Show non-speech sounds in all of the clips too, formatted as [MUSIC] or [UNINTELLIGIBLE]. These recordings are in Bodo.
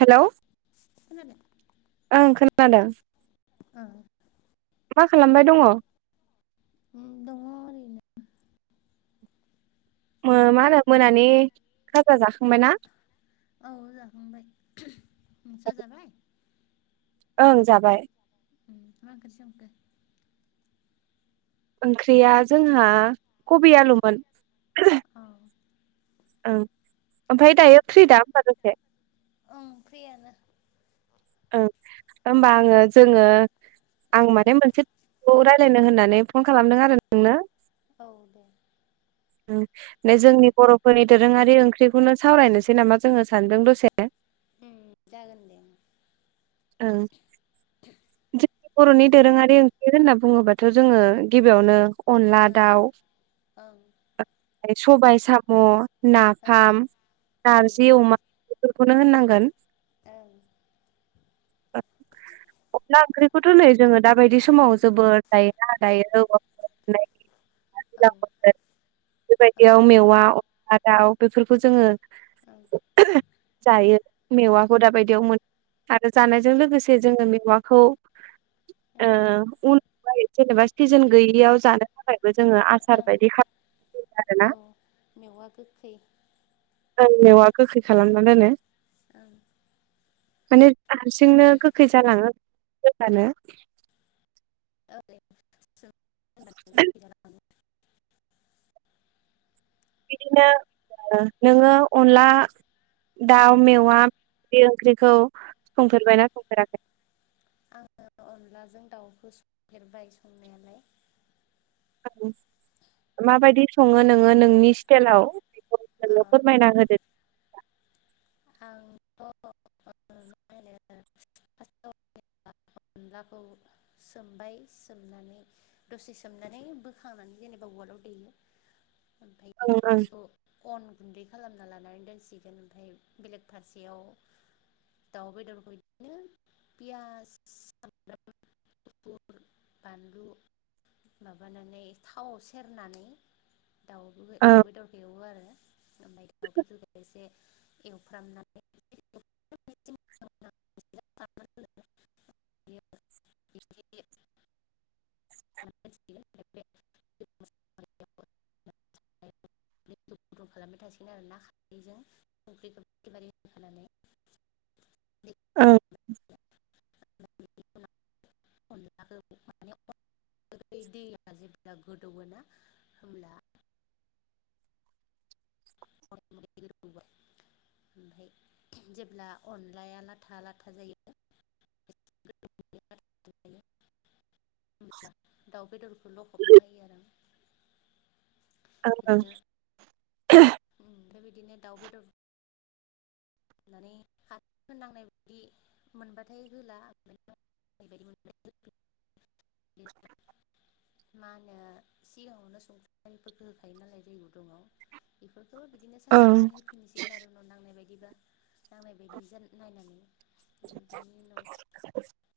हेलौ खोनादों ओं खोनादों ओ मा खालामबाय दङ दङ ओरैनो मा होनो मोनानि खाजा जाखांबायना औ जाखांबाय नोंसा जाबाय ओं जाबाय ओम मा ओंख्रि संखो ओंख्रिया जोंहा कबि आलुमोन औ ओं ओमफ्राय दायो फ्रि दा होमबा दसे ओं ओंख्रियानो ओं होमबा आङो जोङो आं उम माने मोनसे खौ रायज्लायनो होननानै फन खालामदों आरो नोंनो औ दे ओम बे जोंनि बर'फोरनि दोरोङारि ओंख्रिखौनो सावरायनोसै नामा जोङो साननैजों दसे ओम जागोन दे ओं जोंनि बर'नि दोरोङारि ओंख्रि होनना बुङोबाथ' जोङो गिबियावनो अनला ओं दाउ ओं सबाय साम' नाफाम ओं नारजि अमा बेफोरखौनो होननांगोन ओं [INAUDIBLE] अनला ओंख्रिखौथ' नै जोङो दा बायदि समाव जोबोद जायोना दायो [UNINTELLIGIBLE] ओं [UNINTELLIGIBLE] औ ओं बेबायदियाव मेवा अनला दाउ बेफोरखौ जोङो ओ जायो मेवाखौ दाबायदियाव मोन जानायजों लोगोसे जोङो मेवाखौ ओं ओ उन फाय जेनेबा सिजोन गैयियाव जानो थाखायबो जोङो आसार ओं बायदि खाम [INAUDIBLE] औ आरोना। मेवा गोखै आं मेवा गोखै खालामना दोनो। [UNINTELLIGIBLE] माने हारसिंनो गोखै जालाङो दोननानो। [UNINTELLIGIBLE] [UNINTELLIGIBLE] बिदिनो ओ नोङो अनला ओं दाउ मेवा बे ओंख्रिखौ ओं संफेरबायना संफेराखै? आङो अनलाजों दाउखौ संफेरबाय संनायालाय। [INAUDIBLE] माबायदि सङो नोङो नोंनि स्टेलाव ओ [INAUDIBLE] फोरमायना होदो। आंथ' [UNINTELLIGIBLE] फार्स्टआव अनलाखौ सोमबाय सोमनानै दसे सोमनानै बोखांनानै जेनेबा उवालाव देयो ओमफाय ओं ओं बेखौ अन गुन्दै खालामना लानानै दोनसिगोन ओमफाय बेलेग फारसेयाव दाउ बेदरखौ इदिनो पियास [UNINTELLIGIBLE] बानलु माबानानै थावाव सेरनानै दाउ बुबे ओं दाउ बेदरखौ एवो आरो ओमफाय दाउ बेदरखौ एसे एवफ्रामना [UNINTELLIGIBLE] [UNINTELLIGIBLE] [UNINTELLIGIBLE] दै [UNINTELLIGIBLE] गुदुं खालामबाय थासिगोन आरो ना खारैजों संख्रिखौ एकेबारे होखानानै। ओ अनलाखो माने [INAUDIBLE] दैया जेब्ला गोदौओ ना होमब्ला [UNINTELLIGIBLE] ओमफाय जेब्ला अनलाया लाथा लाथा जायो [UNINTELLIGIBLE] होमब्ला दाउ बेदरखौ लखबना होयो आरो आं। ओं ओं। उम ओमफाय बिदिनो दाउ बेदर होनानै खारैफोर नांनाय बायदि मोनबाथाय होला [UNINTELLIGIBLE] मा होनो सिगाङावनो संख्रि [INAUDIBLE] फोरखो होखायो नालाय दै गुदुंआव इफोरखो बिदिनो साखिनानै होफिनसिगोन आरो उनाव नांनाय बादिबा। नांनाय बायदि जान नायनानै बेनि उनाव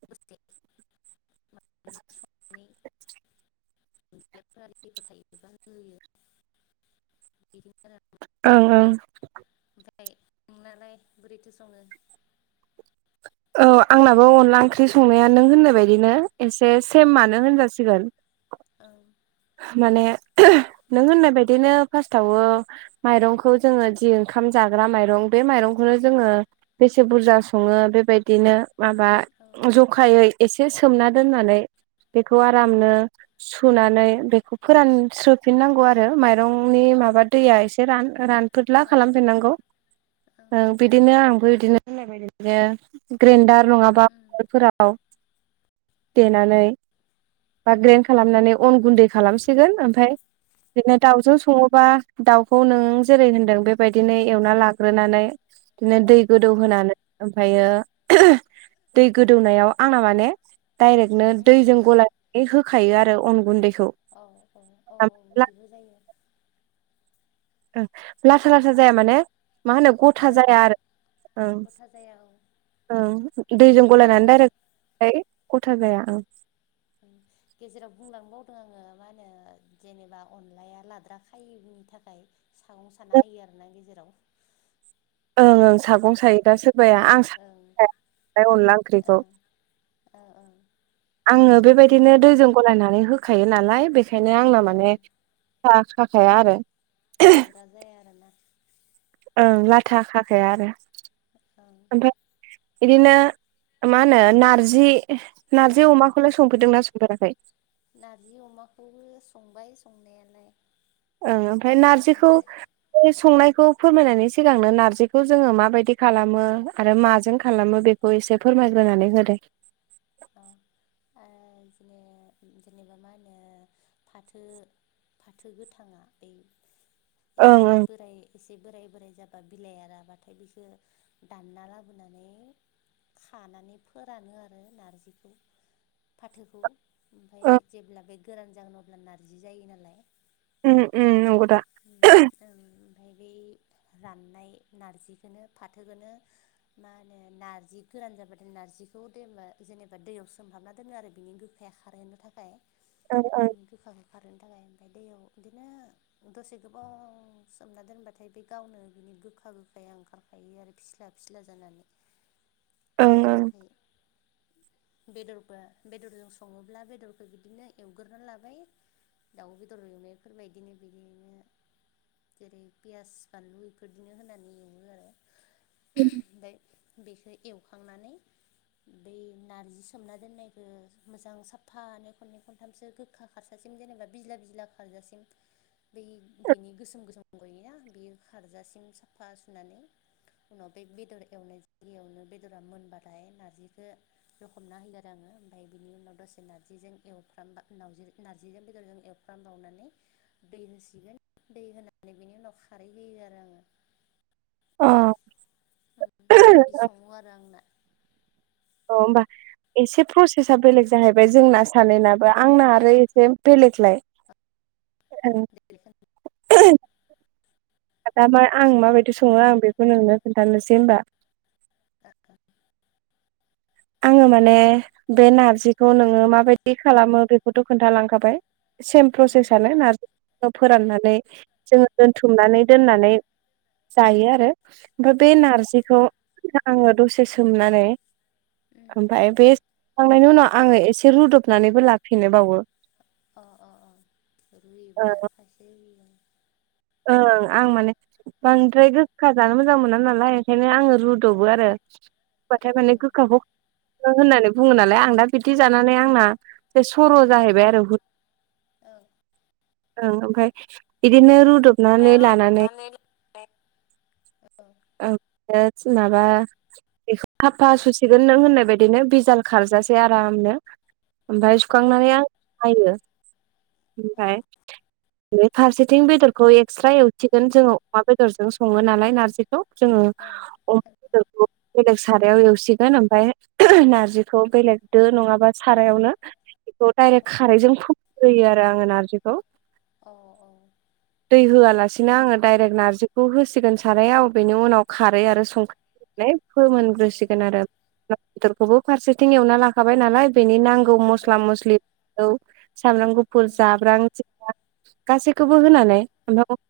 [UNINTELLIGIBLE] संनानै [UNINTELLIGIBLE] ओं ओं। ओमफाय नोंनालाय बोरैथो सङो? औ आंनाबो अनला ओंख्रि संनाया नों होननाय बायदिनो एसे सेमानो होनजासिगोन। औ माने नों होननाय बायदिनो फार्स्टआव माइरंखौ जोङो जि ओंखाम जाग्रा माइरं बे माइरंखौनो जोङो बेसे बुरजा सङो बेबायदिनो माबा ज खायै एसे सोमना दोननानै बेखौ आरामनो सुनानै बेखौ फोरानस्रोफिननांगौ आरो माइरंनि माबा दैया एसे रान-रान फोदला उम खालामफिननांगौ ओ बिदिनो आंबो बिदिनो बुंनाय बादिनो ग्रेन्डार नङाबा उवालफोराव देनानै बा ग्रेन्ड खालामनानै अन गुन्दै खालामसिगोन ओमफाय बिदिनो दाउजों सङोबा दाउखौ नों जेरै होनदों बेबायदिनो एवना लाग्रोनानै बिदिनो औ ओ दै गोदौ होनोनानै ओमफ्रायो दै गोदौनायाव आंना माने डाइरेक्टनो ओ दैजों गलायनानै होखायो आरो अन गुन्दैखौ। औ औ औ औ बिदिबो जायो। लाथा लाथ्रा जाया ओं माने मा होनो गथा ओं जाया आरो औ गथा जाया औ ओं दैजों गलायनानै आङो डाइरेक्टाय गथा जाया ओं। ओं गेजेराव बुंलांनोबावदों आङो मा होनो जेनेबा अनलाया लाद्रा खायैनि थाखाय सागं साना होयो आरो ना गेजेराव ओं ओं सागं सायो दा सोरबाया अन ओं आं स ओं सायाय अनला ओंख्रिखौ ओं ओं आङो बेबायदिनो दैजों गलायनानै होखायो नालाय बेखायनो आंनो ओं औ माने था खाखाया आरो। लाद्रा जाया आरोना। ओं लाथाखाखाया आरो। औ ओमफाय इदिनो मा होनो नारजि नारजि अमाखौलाय संफेरदों ना संफेराखै? नार्जि अमाखौबो संबाय संनायालाय। ओं ओमफ्राय नार्जिखौ बो बे संनायखौ फोरमायनायनि सिगांनो नारजिखौ जोङो माबायदि खालामो आरो माजों खालामो बेखौ खौ एसे फोरमायग्रोनानै होदे। औ ओ जोङो जेनेबा मा होनो फाथो फाथो गोथाङा बै ओं एसे ओं बोराय एसे बोराय बोराय जाबा बिलाइया राबाथाय बिसोरो दानना लाबोनानै खानानै फोरानो आरो नारजिखौ। फाथोखौ ओमफाय ओं जेब्ला बे गोरान जागोन अब्ला नारजि जायो नालाय। उम उम नंगौदा। ओं ओमफाय बै राननाय नारजिखौनो फाथोखोनो मा होनो नारजि गोरान जाबाथाय नारजिखौ दै जेनेबा दैयाव सोमहाबना दोनो आरो बिनि गोखाया खारहोनो थाखाय ओं ओं बिनि गोखाखौ खारोनो थाखाय ओमफ्राय दैयाव बिदिनो दसे गोबाव सोमना दोनबाथाय बे गावनो बिनि गोखा गोखाया ओंखार खायो आरो फिस्ला फिस्ला जानानै। [INAUDIBLE] ओं आफ्राय बेदरबा बेदरजों सङोब्ला बेदरखौ बिदिनो एवगोरा लाबाय। दाउ बेदर एवनायफोरबायदिनो बिदिनो जेरै पियास फानलु बेफोरदिनो होनानै एवो आरो। ओमफ्राय बेखौ एवखांनानै बै नारजि सोमना दोननाय आरो मोजां साफानै खननै खनथामसो गोखा खारसाासिम जेनेबा बिजला बिजला खारजासिम बै बिनि गोसोम गोसोम गयोना बे खारजासिम साफा सुनानै उनाव बे बेदर एवनाय जायगायावनो बेदरा मोनबाथाय नारजिखौ रखम होैदों आरो आङो ओमफफ्राय बिनि उनाव दसे नारजिजों एवफ्रामबाजि नारजिजों बेदरजों एवफ्रामबावनानै दै होसिगोन दै होनानै बिनि उनाव खारै होयो आरो आङो। अ अ बिदि सङो आरो आंना अ‌ होमबा एसे प्रसेसा बेलेग जाहैबाय जोंना सानैनाबो आंना आरो एसे बेलेगलाय औ दा आं माबायदि सङो आं बेखौ नोंनो खोन्थानोसै होमबा आ आङो माने बे नारजिखौ नोङो माबायदि खालामो बेखौथ' खोन्थालांखाबाय सेम प्रसेसनो नारजिखौ फोराननानै जोङो दोनथुमनानै दोननानै जायो आरो ओमफ्राय बे नारजिखौ आङो दसे सोमनानै औ ओमफ्राय बेखांनायनि उनाव आङो एसे रुदबनानैबो लाफिनोबावो अ अ अ रुइबो दा खायसे र ओं आं माने बांद्राय गोखा जानो मोजां मोना नालाय ओंखायनो आङो ओं रुद'बो आरो हबाथाय माने ओं गोखाखौ होननानै बुङो नालाय आं दा बिदि जानानै आंना बे सर' जाहैबाय आरो औ ओं ओमफ्राय बिदिनो रुद ब [UNINTELLIGIBLE] ओमफ्राय माबा बेखौ हाफा सुसिगोन नों होननाय बायदिनो बिजाल खारजासै आरामनो ओमफ्राय सुखांनानै आं हायो ओमफ्राय बे फारसेथिं बेदर एक्सट्रा एवथिगोन जोङो अमा बेदरजों सङो नालाय नारजिखौ जोङो अ बेलेग सारायाव एवसिगोन ओमफफ्राय नारजिखौ बेलेग दो नङाबा सारायावनो बेखौ डाइरेक्ट खारैजों फोखोयो आरो आङो नारजिखौ औ औ दै होआलासिनो आङो दडाइरेक्ट नारजिखौ होसिगोन सारायाव बेनि उनाव खारै आरो संख्रि फ मोनग्रोसिगोन आरो ा बेदरखौबो फारसेथिं एवना लाखाबाय नालाय बेनि नांगौ मस्ला मस्लि सामब्राम गुफुर जाब्रां जि गासैखौबो होनानै ओम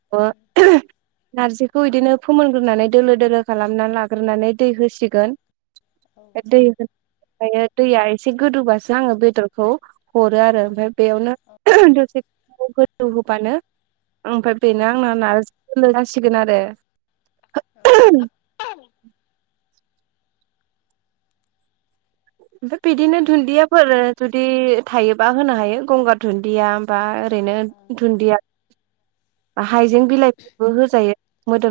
नारजिखौ बिदिनो फोमोनग्रोनानै दोलो दोलो खालामनानै लाग्रोनानै दै होसिगोन दै होनानै दैया एसे गोदौोबासो आङो बेदरखौ हरो आरो ओमफफ्राय बेयावनो दसे गोदौ होबानो ओमफ्राय बेनो आंना नारजि जासिगोन आरो। ओ ओमफ्राय बिदिनो धुन्दियाफोर जुदि थायोबा होनो हायो गंगार धुन्दिया बा ओरैनो धुन्दिया हाइजें बिलाइफोरबो होजायो।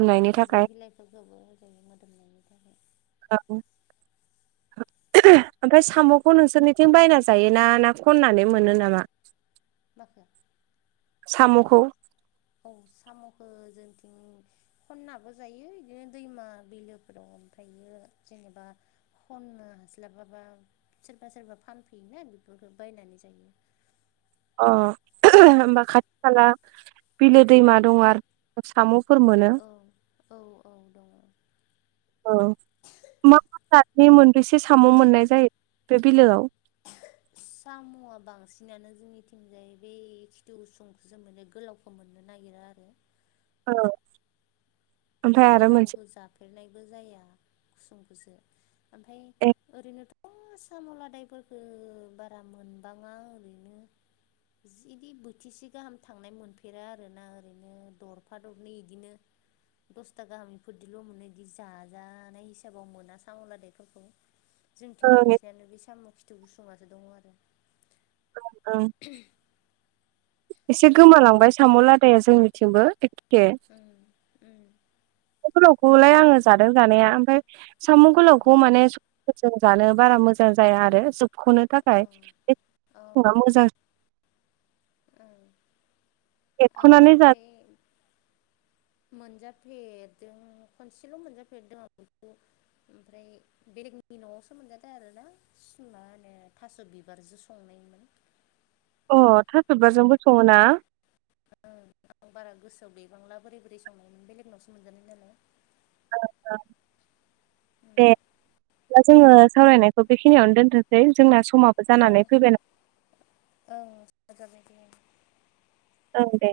औ थाखाय हाइजें बिलाइफोरखौबो होजायो मोदोमनायनि थाखाय। औ ओमफ्राय साम'खौ नोंसोरनिथिं बायना जायोना ना खननानै मोनो नामा माखो साम'खौ औ साम'खो जोंथिं खननाबो जायो इदिनो दैमा बिलोफोराव ओमफ्रायो जेनेबा खननो हास्लाबाबा सोरबा सोरबा फानफैयोना बेफोरखो बायनानै जायो। अ होमबा खाथि खाला बिलो दैमा दं आरो? साम'फोर मोनो। औ औ औ दङ। औ। [UNINTELLIGIBLE] मोनबेसे साम' मोननाय जायो बे बिलोआव? साम'आ बांसिनानो जोंनिथिंजाय बे खिथु गुसुंखौसो मोनो गोलाव खौ मोननो नागिरा आरो। औ। ओमफ्राय आरो मोनसे गोलावखो जाफेरनायबो जाया गुसुंखोसो ओमफाय ओरैनोथ ' साम'लादायफोरखो बारा मोनबाङा ओरैनो जिदि बोथिसे गाहाम थांनाय मोनफेरा आरोना ओरैनो दरफा दरनै इदिनो दसथा गाहाम इफोरदिल' मोननाय इदि जाजानाय हिसाबाव मोना साम' लादायफोरखौ। जोंथिं ओं बांसिनानो बे साम' खिथु गुसुंआसो दङ आरो। ओं। [UNINTELLIGIBLE] एसे गोमालांबाय साम' लादाया जोंनिथिंबो एखे। उम। साम' गोलावखौलाय आंङो जादों जानाया ओमफ्राय साम' गोलावखौ माने जों जानो बारा मोजां जाया आरो जोबख'नो औ थाखाय बे [INAUDIBLE] मोजां ओं एरख'नानै जा आंलाय मोनजाफेरदों खनसेल' मोनजाफेरदों आं बेखौ। ओमफ्राय बेलेगनि न'आवसो मोनजादों आरोना मा होनो थास' बिबारजों संनायमोन। अ थास'बिबारजोंबो सङो ना? [UNINTELLIGIBLE] आं बारा गोसोआव गैबांला बोरै बोरै संनाय बेलेगनावसो मोनजानाय नालाय। ओं ओं दे। दा जोंङो सावरायनायखौ बेखिनियावनो दोनथ'नोसै जोंना समाबो जानानै फैबाय ना। औ [UNINTELLIGIBLE] ओं दे।